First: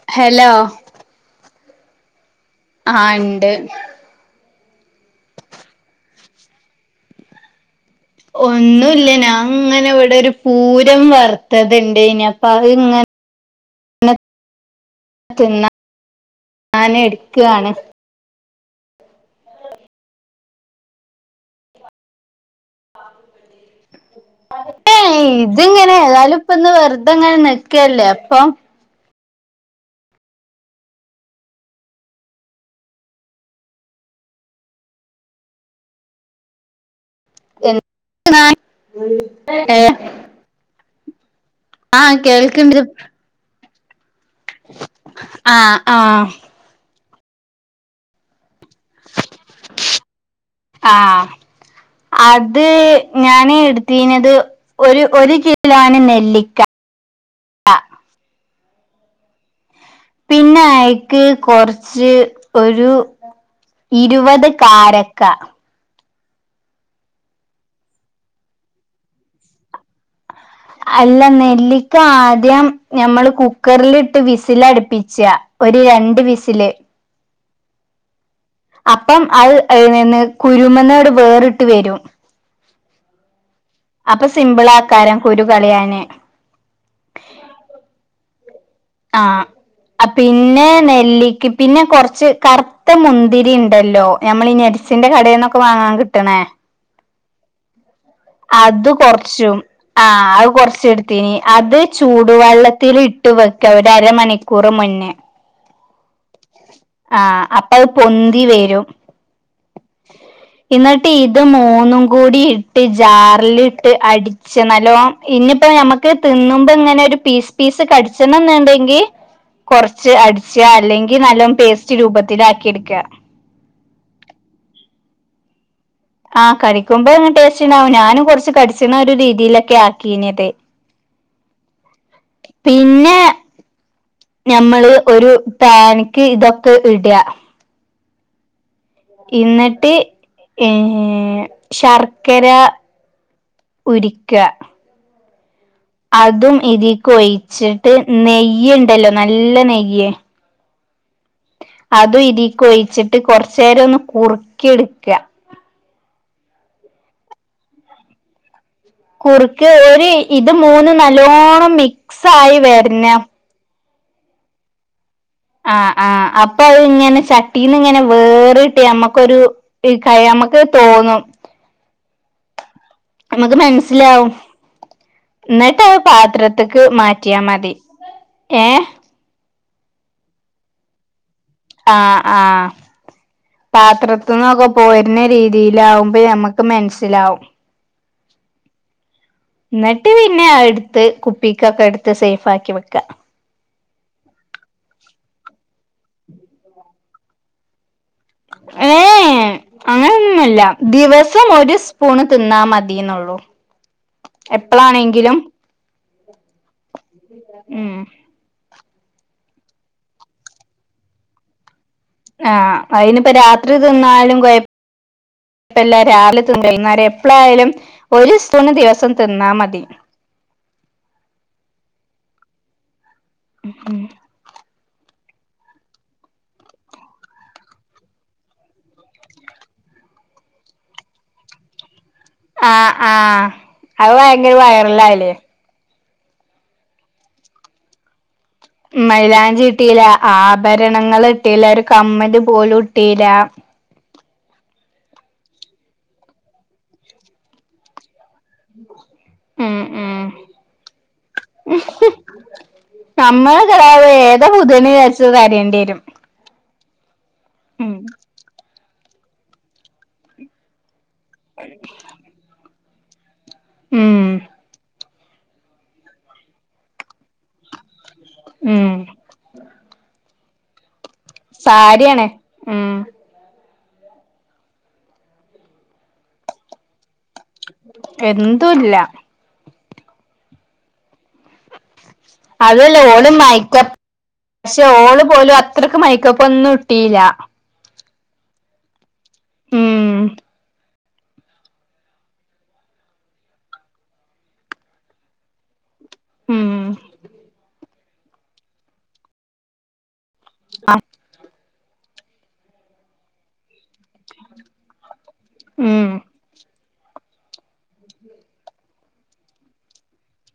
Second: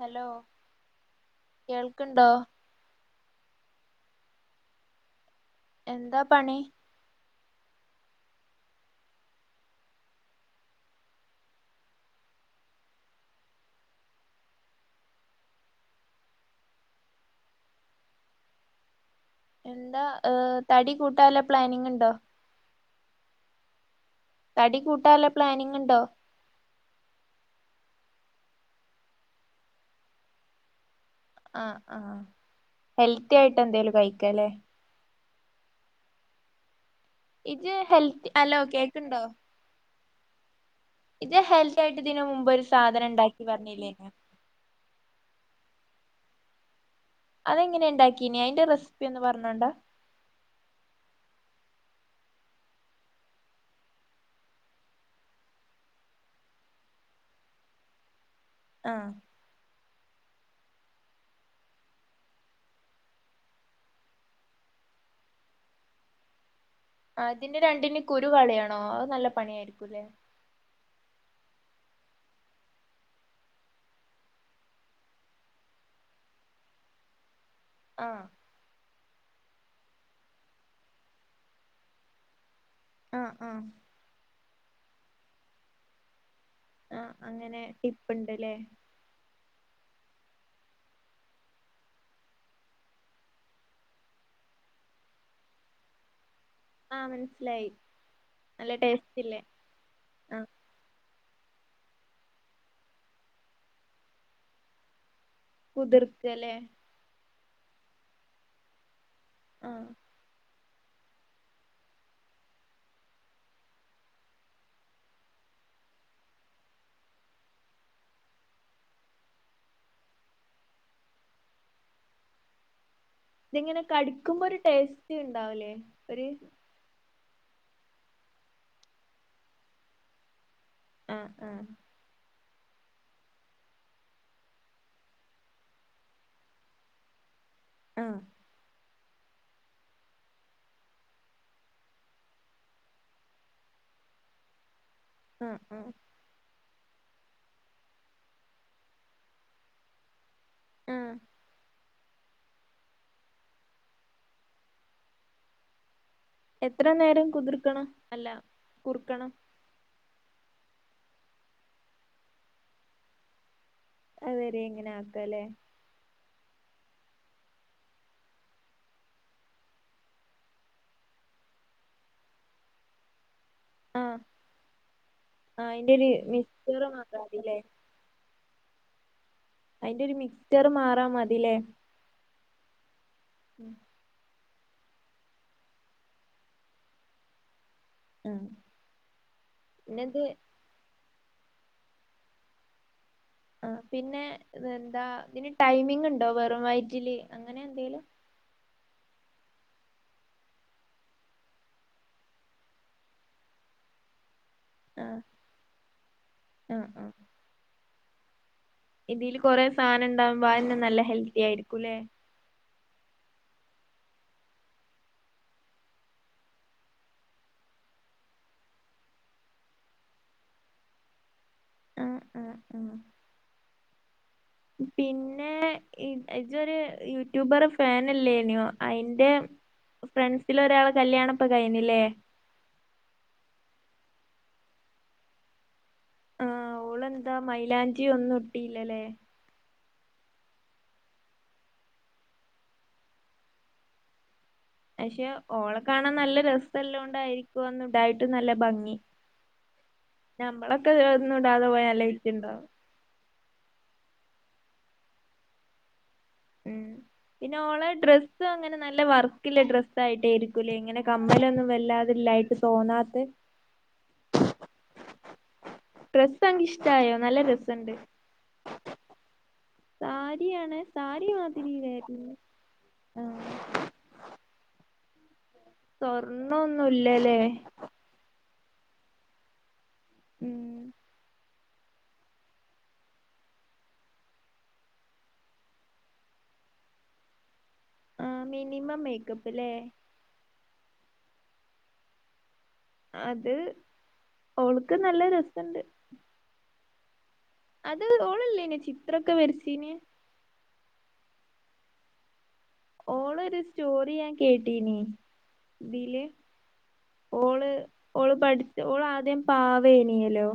Hello കേൾക്കിണ്ടോ? ആഹ് ഇണ്ട്. എന്താ പണി? ഒന്നൂല്ല ഞാൻ ഇങ്ങനെ ഇവിടെ ഒരു പൂരം വറുത്തത്ണ്ട്ഞ്ഞപ്പ അതിങ്ങ തിന്നാ തിന്നാനെടുക്കാണ്. എന്താ ഹ് തടി കൂട്ടാ വല്ല പ്ലാനിങ് ഉണ്ടോ? തടി ഏയ് കൂട്ടാല പ്ലാനിങ് ഇതിങ്ങനെ ഉണ്ടോ ഏതായാലും ഇപ്പൊന്ന് വെറുതെ ഇങ്ങനെ നിക്കല്ലേ അപ്പൊ ആഹ് ആഹ് ഹെൽത്തി ആയിട്ട് എന്തേലും കഴിക്കാല്ലേ? ഇജ് ഹെൽത്തി അലോ കേക്കിണ്ടോ? ഏ ഇജ്ജ്‌ ഹെൽത്തി ആയിട്ട് ആ ഇതിന് മുമ്പ് ഒരു കേൾക്ക്ണ്ട് സാധനം ഇണ്ടാക്കി പറഞ്ഞില്ലേന്നെ ആഹ് ആഹ് അതെങ്ങനെയാ ഉണ്ടാക്കീന് അതിന്റെ റെസിപ്പി ഒന്ന് പറഞ്ഞോണ്ടാ ആഹ് അത് ഞാന് എടുത്തീനത് ഒരു ഒരു കിലോണ് നെല്ലിക്ക ആഹ് പിന്നെ ആയിക്ക് കൊറച്ച് ഒരു ഇരുപത് കാരക്ക ആ ഇതിന്റെ രണ്ടിന്റേം കുരു കളിയാണോ അത് നല്ല പണിയായിരിക്കുംല്ലേ? അല്ല നെല്ലിക്ക ആദ്യം ഞമ്മള് കുക്കറിലിട്ട് വിസിലടുപ്പിച്ചാ ഒരു രണ്ട് വിസില് ആഹ് അപ്പം അത് [unintelligible] കുരുമന്നോട് വേറിട്ട് വരും ആഹ് ആഹ് അപ്പൊ സിമ്പിളാക്കാരം കുരു കളയാന് ആഹ് അങ്ങനെ ടിപ്പ് ഇണ്ട്ല്ലേ? ആഹ് ആ പിന്നെ നെല്ലിക്ക് പിന്നെ കൊറച്ച് കറുത്ത മുന്തിരി ഇണ്ടല്ലോ നമ്മള് ഈ [unintelligible] കടയിൽന്നൊക്കെ വാങ്ങാൻ കിട്ടണേ ആഹ് മനസ്സിലായി. നല്ല അത് ടേസ്റ്റ്ല്ലേ കൊറച്ചും ആ ആഹ് അത് കൊറച്ച് എടു അത് ചൂടുവെള്ളത്തിലിട്ട് വെക്കാ ഒരരമണിക്കൂറ് മുന്നേ കുതിർക്കല്ലേ? ആ അപ്പൊ അത് പൊന്തി വരും. ആഹ് എന്നിട്ട് ഇത് മൂന്നും കൂടി ഇട്ട് ജാറിലിട്ട് അടി ച്ച് നല്ലോം ഇനിയിപ്പോ ഞമ്മക്ക് തിന്നുമ്പോ ഇങ്ങനെ ഒരു പീസ് പീസ് കടിച്ചണംന്ന്ണ്ടെങ്കി കൊറച്ച് അടിച്ച അല്ലെങ്കിൽ നല്ലോം പേസ്റ്റ് രൂപത്തിലാക്കി എടുക്ക ഇതിങ്ങനെ കടിക്കുമ്പോ ഒരു ടേസ്റ്റ് ഇണ്ടാവുലേ? ആഹ് കടിക്കുമ്പോ ടേസ്റ്റിണ്ടാവും ഞാനും കുറച്ച് കടിച്ചിണ ഒരു രീതിയിലൊക്കെ ആക്കിന്നത് ആഹ് ആഹ്. പിന്നെ നഞമ്മള് ഒരു പാന്ക്ക് ഇതൊക്കെ ഇടാ ആഹ് ഇന്നിട്ട് ആ ശർക്കര ഉരിക്കാ ആഹ് ആഹ് അതും ഇതീക്ക് ഒഴിച്ചിട്ട് നെയ്യുണ്ടല്ലോ നല്ല നെയ്യ് ആഹ് അതും ഇതിക്ക് ഒഴിച്ചിട്ട് കുറചെരം ഒന്ന് കുറുക്കി എടുക്കാ.. എത്ര നേരം കുതിർക്കണം അല്ല..? കുറുക്കണം കുറുക്ക് ഒരു ഇത് മൂന്ന് നല്ലോണ്ണം മിക്സ്സായി വരണ്ണം.. അഹ് വരെ ഇങ്ങനെ ആക്ക ല്ലേ.. ആ ആ അപ്പൊ അത് ഇങ്ങനെ ചട്ടീന്ന് ഇങ്ങനെ വേറിട്ട് നമ്മക്കൊരു.. ഈ കഴ നമക്ക് തോന്നും.. [inaudible] നമുക്ക് മൻ.. ആഹ് മനസ്സിലാവും ആഹ് ഇന്നെട്ട് അയിന്റെ അത് ഒരു മിക്സ്ചർ പാത്രത്ത്ക്ക് മാറാ മാറ്റിയാ മതില്ലേ മതി... ഏ.. അതിന്റെ ഒരു മിക്സർ മാറാം മതിലേ... ആ ആ.. ഉം പാത്രത്ത് ന്നൊക്കെ പോരുന്ന രീതിയിലവുംമ്പോ നമ്മക്ക് മനസ്സിലാവും.. ആഹ് ഇന്നെട്ട് പിന്നെത് പിന്നെ അഹ്‌ എടു.. ത്ത് കുപ്പിക്കൊക്കെ എടുത്ത് സേഫ് ആക്കി വെക്ക... ആ പിന്നെ എന്താ ഇതിന് ടൈമിങ് ഉണ്ടോ വെറും വയറ്റില് അങ്ങനെ എന്തെലും.. [inaudible] എ അങ്ങനെന്നുല്ല ദിവസം ഒരു സ്പൂണ് തിന്നാ മതിന്നൊള്ളൂ.. ആഹ് എപ്പളാണെങ്കിലും ആഹ് ഉം.. ഇതിൽ കുറെ സാനം ഉണ്ടാകുമ്പോ അതന്നെ നല്ല ഹെൽത്തി ആയിരിക്കുംല്ലേ.. ആ അയ്നിപ്പ രാത്രി തിന്നാലും കൊയ.. യപ്പല്ല രാവിലെ തിന്നാലും എപ്പോളാ യാലും ഒരു സൂപ്പുണ്ണ് ദിവസം തിന്നാ മതി.. മ്മ് മ്മ് മ്മ് ഉം.. [inaudible] പിന്നെ ഇ ഇജ്ജോരു യൂട്യൂബറെ ഫാൻ അല്ലെനിയോ അയിന്റെ.. ഫ്രണ്ട്സിൽ ഒരാളെ കല്യാണ്ണം ഇപ്പൊ കഴിഞ്ഞെല്ലെ ആ ആ അത് ഭയങ്കര വൈറൽ ആയില്ലേ.. ആ് ഓളെന്താ മൈലാഞ്ചി ഒന്നും ഇ.. മൈലാഞ്ചി ഇ ഇട്ടീലാ ആഭരണങ്ങൾ ഇട്ടില്ല ഒരു കമ്മൽ പോലും ഇട്ടില.. പക്ഷെ ഓളെ കാണാൻ നല്ല രസംല്ലോണ്ടായിരിക്കും അതൊന്നും ഇടായിട്ട് നല്ല ഭംഗി.. ഉം ഉം ഞമ്മളൊക്കെ ഒന്നും ഇടാതെ പോയാൽ നല്ല വിറ്റുടാകും.. നമ്മൾ ഏത പുത്യണ്ണ് വരിച്ചത് തരേണ്ടി വരും ഉം പിന്നെ ഓളെ ഉം ഡ്രസ്സ് അങ്ങനെ നല്ല വർക്കില്ല ഡ്രസയിട്ടേ രിക്കൂലേ ഇങ്ങനെ കമ്മലൊന്നും വല്ലാതില്ലായിട്ട് തൊന്നാത്ത് ഉം ഡ്രസ്സ് അൻക്ക് ഇഷ്ടായോ നല്ല ഡ്രസ്സുണ്ട് ഉം സാരിയണ സാരി മാതിരി വര സാരിയാണ് ഉം ആ സ്വർണൊന്നുല്ലല്ലേ എന്തുല്ല ഉ്മ് അതല്ല ഓള് മായക്ക പക്ഷെ ഓള് പോലും അത്ര മൈക്കോപ്പ ഒന്നും ഇട്ടില്ല ആ മിനിമം മേക്കപ്പല്ലേ ഉം അത് ഓൾക്ക് നല്ല രസുണ്ട് ഉം അത് ഓളല്ലേന ചിത്രൊക്കെ വരച്ചീന്? ആഹ് ഓളൊരു സ്റ്റോറി ഞാൻ കേട്ടീന് ഉം തില്. ഓള് ഓള് പഠിച്ച് ഓൾ ആദ്യം പാവേയ്നേലോ.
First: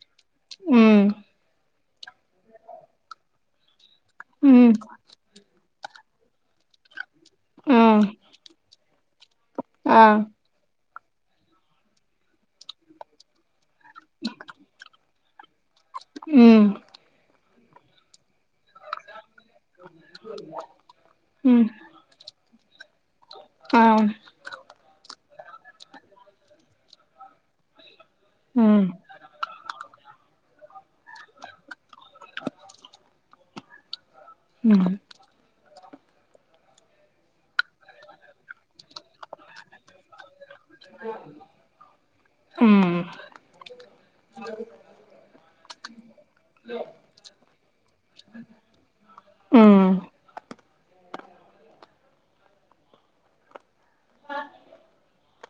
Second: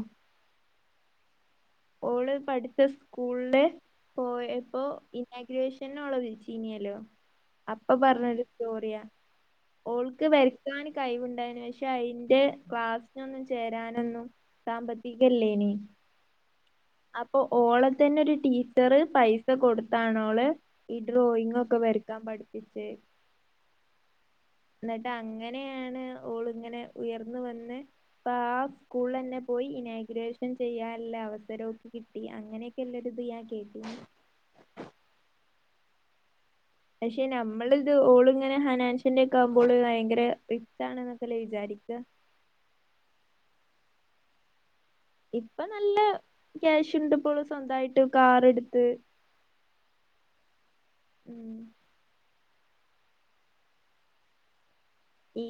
ഉം ഓള് പഠിച്ച സ്കൂളില് ഉം പോയപ്പൊ ഇന്നാഗ്രേഷന്ന് ഓളെ വിൾച്ചീനേലോ അപ്പൊ ഉം പറഞ്ഞൊരു സ്റ്റോറിയാ ആഹ് ഓൾക്ക് വ ക്കാന് കൈവുണ്ടായിന് പക്ഷെ അയ് ന്റെ ക്ലാസിനൊന്നും ചേരാനൊന്നും സാമ്പത്തി ത്തികല്ലേനി ഉം അപ്പൊ ഓളത്തന്നെ ഒരു ടീച്ചറ് പൈസ സ കൊടുത്താണോള് ഈ ഡ്രോയിങ് ഉം ഒക്കെ വരക്കാൻ പഠപ്പിച്ച് ആ ന്നിട്ട് അങ്ങനെയാണ് ഓള്ങ്ങനെ ഉയർന്ന് വന്ന്പ്പ ആ ഉം സ്കൂള ന്നെ പോയി ഇനാഗ്രേഷൻ ചെയ്യാനുള്ള അവസരഓക്ക് കിട്ടി അങ്ങനെയൊക്കെള്ള ഒര് ത് ഞാൻ കേട്ട് ഉം പക്ഷെ നമ്മളിത് ഓള്ങ്ങനെ ഹനാൻഷ്യന്റെ ക്കെ ആകുമ്പോള് ഭയങ്കര റിച്ചാണെന്നൊക്കെല്ലേ വിചാരിക്ക ഉം ഇപ്പൊ നല്ല ക്യാഷ് ണ്ട്പ്പോള് സ്വന്തായിട്ട് കാറ്ട്ത്ത് ആഹ് ഉം [inaudible] ഈ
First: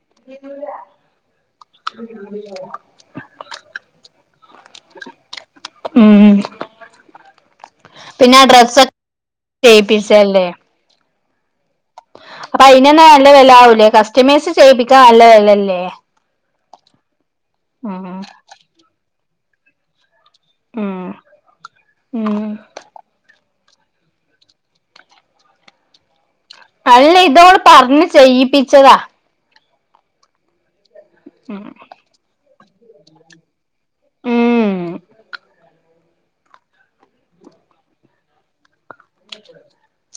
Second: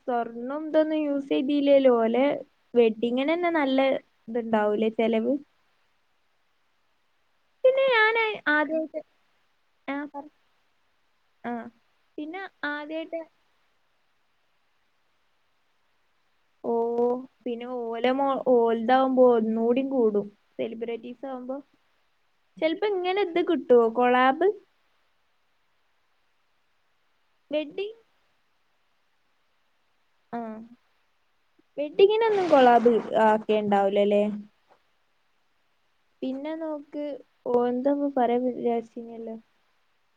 സ്വർണം ന്തൊന്നും യൂസ് ചെയ്തില്ലേല്ലോ ഓലെ വെഡ്ഡിങ്ങിനെന്നെ നല്ല ത്ണ്ടാവൂലെ ചെലവ്. ഉം പിന്നെ ഞാന് പിന്നെ ഡ്രസ് ഒക്കെ ആദ്യായിട്ട് ആഹ് പറ ചെയ്യിപ്പിച്ചല്ലേ ആഹ് പിന്നെ അപ്പൊ അയ്നന്ന് ആദ്യായിട്ട് നല്ല വെല ആവൂലേ കസ്റ്റമൈസ് ചെയ്യിപ്പിക്കാനല്ല വെലല്ലേ? ഓ പിന്നെ ഓല മോ ഓലതാവുമ്പോ ഒന്നൂടിം കൂടും. ഉം സെലിബ്രിറ്റീസ് ആവുമ്പോ ഉം ചെൽപ്പോ ങ്ങനെ ത് കിട്ടൊ കൊളാബ് അല്ല ഇതോള് വെഡ്ഡിങ് പറഞ്ഞ് ചെയ്യിപ്പിച്ചതാ. ആഹ് മ് മ് ഇങ്ങനൊന്നും കോളാബ് ആക്കെടാവൂലല്ലേ? ഉം പിന്നെ നോക്ക് [unintelligible] പറയാ വിചാരിച്ചിനല്ലോ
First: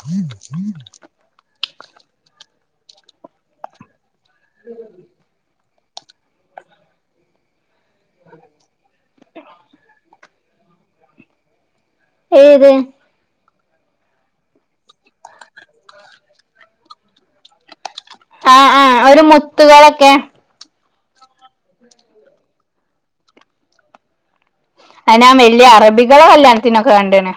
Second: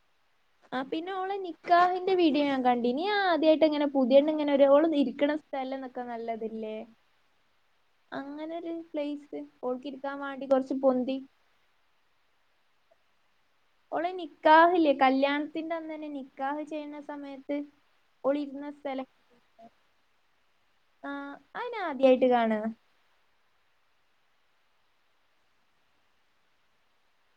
ഉം ആ പിന്ന ഓളെ നിക്കാഹിന്റെ വീഡിയോ ഞാൻ കണ്ടീനി ഞാ ആദിയായിട്ടഇങ്ങനെ പുതിയണ്ണ് ഇങ്ങനെ ഒരു സ്ഥല എന്നൊക്കെ നല്ലതല്ലേ അങ്ങനെരു പ്ലേസ് ഓൾക്കിരിക്കാൻ പണ്ടി കുറച്ച് പൊന്തി ഏത്... ഓളെ നിക്കാഹി ല്ലേ കല്യാണത്തിന്റെ അന്നന്നെ നിക്കാഹ് ചെയ്യണ സമയത്ത് ആ ഓളിരുന്ന ആ സ്ഥലം ഒരു മുത്തുകളൊക്കെ ആ അയ്നാആദ്യായിട്ട് കാണ അയ്നാവൽയാ അറബികളുടെ കല്യാണത്തിനൊക്കെ കണ്ടാണ്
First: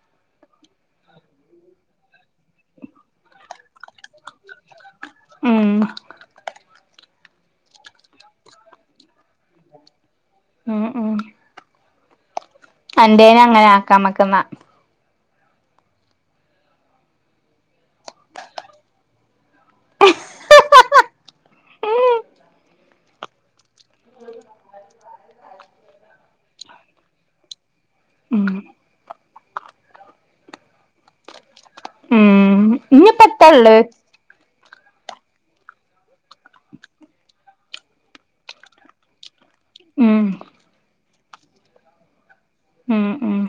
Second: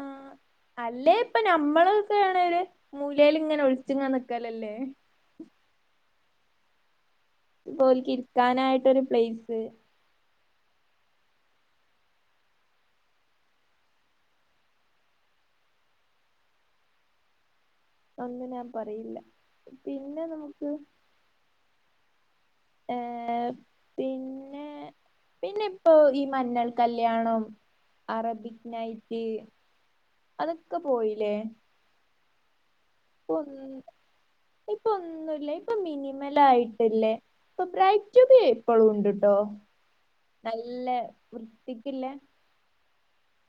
ആ. അല്ലേ ഇപ്പ നമ്മളൊക്കെയ ആണര് മൂലേൽ ഇങ്ങനെ ഒളിച്ചിങ്ങനാ നിക്കലല്ലേ? ഉം.. ഇ പോല് ക്ക് ഇരിക്കാനായിട്ടൊരു പ്ലേസ്. ഉം ഉം അന്റെയ്ന് അങ്ങനെ ആക്കാ ഞ മക്ക് ന്ന? ഒന്നും ഞാൻ പറയില്ല പിന്നെ നമുക്ക് ഏ പിന്നെ പിന്നെ ഇപ്പോ ഈ മഞ്ഞൾ കല്യാണം ഉം അറബിക് നൈറ്റ് അതൊക്കെ പോയില്ലേ ഉം ഇഞ്ഞിപ്പ ഇപ്പ ഒന്നും എത്താള്ള് ഇപ്പോ ഒന്നുല്ല ഇപ്പൊ മിനിമല ആയിട്ടില്ലേ ഇപ്പോ ബ്രൈഡ് ടു ബി ഇപ്പളും ഉണ്ട്ട്ടോ ഉം നല്ല വൃത്തിക്കില്ലേ ഉം ഉം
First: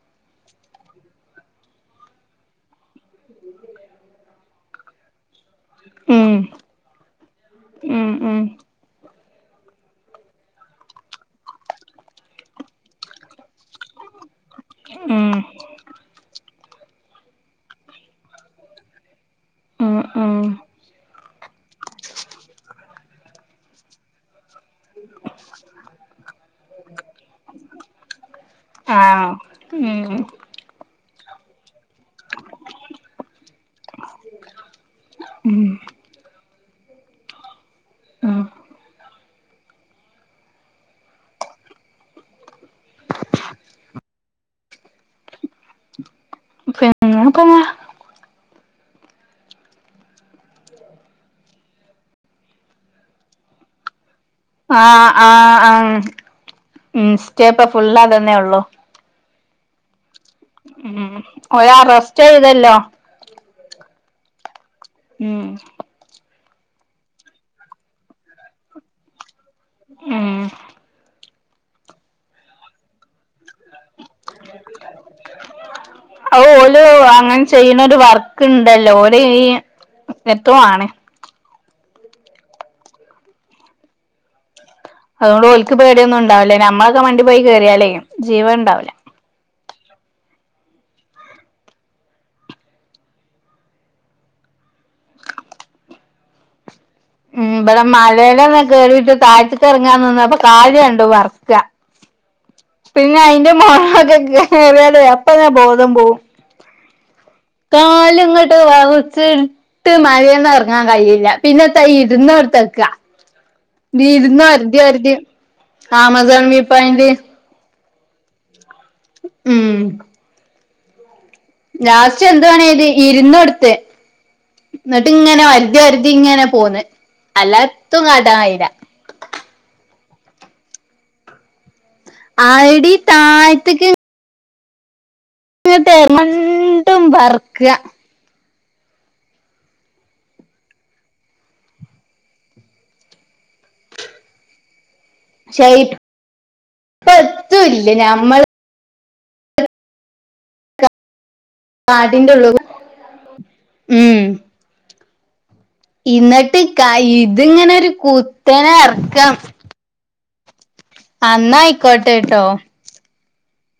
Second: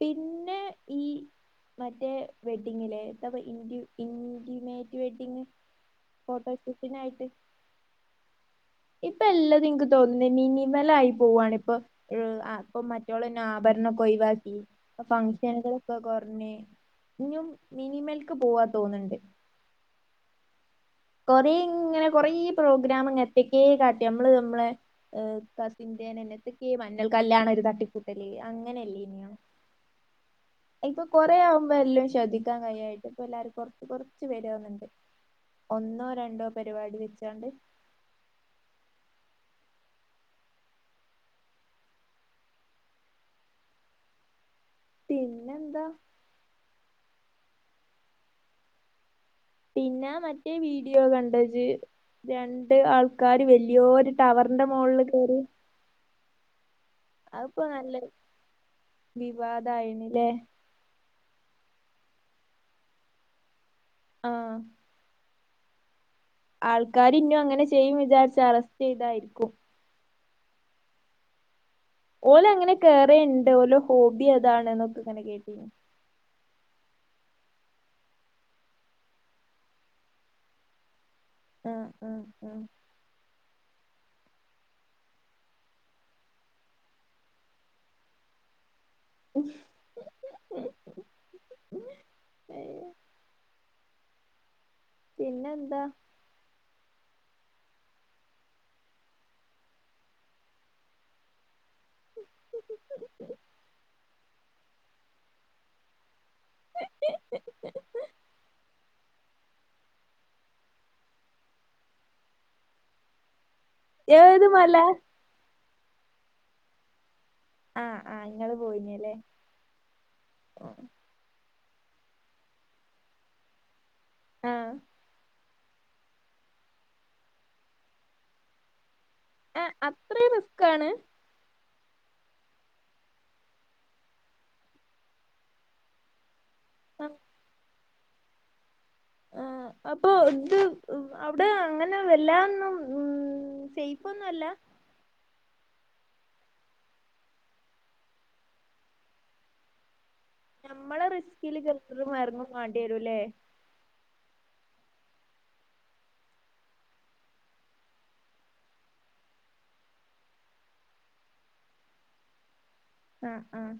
പിന്നെ ഈ മറ്റേ വെഡ്ഡിങ്ങിലേഏതാപം ഇൻിമേറ്റ് വെഡ്ഡിംങ്ങ് ഉം ഫോട്ടോഷൂട്ടിന ആയിട്ട് ഉം ഉം ഇപ്പ എല്ലാതുംനിക്ക് തോന്നുന്നു മിനിവലായി ആയി പോവാണ് ഇപ്പം ഏ് അപ്പൊ മറ്റുള്ളന്നെ ആഭരണൊക്കെ ഒഴിവാക്കി ഇപ്പം ഉം ഫംഗഷനുകളൊക്കെ കുറഞ്ഞി ഇഞ്ഞും മിനിമേൽക്ക് പോവാ തോന്നുണ്ട് ഉ... കൊറേ ഇങ്ങനെ കൊറേ പ്രോഗ്രാംങ്ങത്തക്കേ കാട്ടി നമ്മള് നമ്മളെ ഏ കസിന്റെനെതെക്കെ മഞ്ഞൾ കല്യാണ ഒരു തട്ടികൂട്ടല് അങ്ങനെഅല്ലേയ്നിയോ ആഹ് ഉം ഇപ്പൊ കൊറേ ആവുമ്പോ എല്ലാം ശ്രദ്ധിക്കാൻ കഴിയായിട്ട് ഇപ്പൊ എല്ലാരും കുറച്ച് കുറച്ച് വര്യതോന്നുണ്ട് ഉം ഒന്നോ രണ്ടോ പരിപാടി വെച്ചാണ്ട് ഉം പിന്നെന്താ? പിന്ന പറഞ്ഞ [unintelligible] പിന്നെ ആ മറ്റേ വീഡിയോ കണ്ടത് രണ്ട് ആൾക്കാര് വലിയൊരു ടവർന്റെ മോള്ള് കയറി. ആഹ അത്പ്പോ നല്ല ഉള്ളു വിവാദയിണില്ലേ ഉം ഓലെ അറസ്റ്റ് ചെയ്തല്ലോ ആഹ ഉം ആൾക്കാര് ഇഞ്ഞും അങ്ങനെ ചെയ്യും വിചാരിച്ച് അറസ്റ്റ് ചെയ്തായിരിക്കും ഉം ഓല അങ്ങനെ കേറേൻഡ് ഓലോ ഹോബി അതാണ് എന്നൊക്കെ ഇങ്ങനെ കേട്ടിനി ഔ ഓല് ! ! ! ! ! ! ! ! ! ! ആഹ് ആഹ് ആഹ് അതോട് ഓൽക്ക് പേടിന്നും ഉണ്ടാവില്ല നമ്മളക്കെ മണ്ടി പോയി കേറിയാലേ ജീവൻണ്ടാവുല. ഉം പിന്നെ എന്താ? ഉംബടെ [unintelligible] കേറീട്ട് താഴ്ത്ത്ക്ക്ർങ്ങാനിന്നപ്പ കാല് രണ്ടും വെർക്ക. പിന്നെ അയ്ന്റെ [unintelligible] അപ്പത ബോധം പോവും. [inaudible] കാല്ങ്ങട്ട് വെറ്ച്ച് ട്ട് മഴന്ന്റങ്ങാൻ കഴിയില്ല. പിന്നെ ത്താ ഇ ര്ന്നൊട്ത്തക്ക ഏത് വിര്ന്ന് മല ഒര്തി ഒര്തി ആമസോൺവിപോയിന്റ് ആഹ് ആഹ് ങ്ങള് പോയി ന്ല്ലേ? ഉം ആഹ് ലാസ്റ്റ് എന്തുവണിയ്ത് ഇര് ന്നൊട്ത്ത് ആഹ് ന്നിട്ട് ങ്ങനെ ഒര ഒരരുതി ഇങ്ങനെ പോന്ന്. അല്ലാത്തും കട്ടായില്ല. എഹ് അത്രയും റിസ്ക് ആണ്. ആയടി താഴ്ത്ത്ക്ക്. ഇത്തേ മണ്ടും പറ്ക്ക. ആഹ് അപ്പൊ ഇത് അവിടെ അങ്ങനെ വല്ലന്നും ഉം സൈഫ് ഒന്നും അല്ല. ശൈ പ് ത്തുല്ല ഞമ്മള് നഞമ്മളെ റിസ്കില് കറും കാടിന്റെ ഇറങ്ങും ഉള്ളിൽ വേണ്ടി വരൂല്ലേ? ഉം എന്നിട്ട് ക ഇതിങ്ങനെ ഒരു കുത്തനെ എറക്കം. അന്ന ആയിക്കോട്ടെട്ടോ? ആഹ് ആഹ്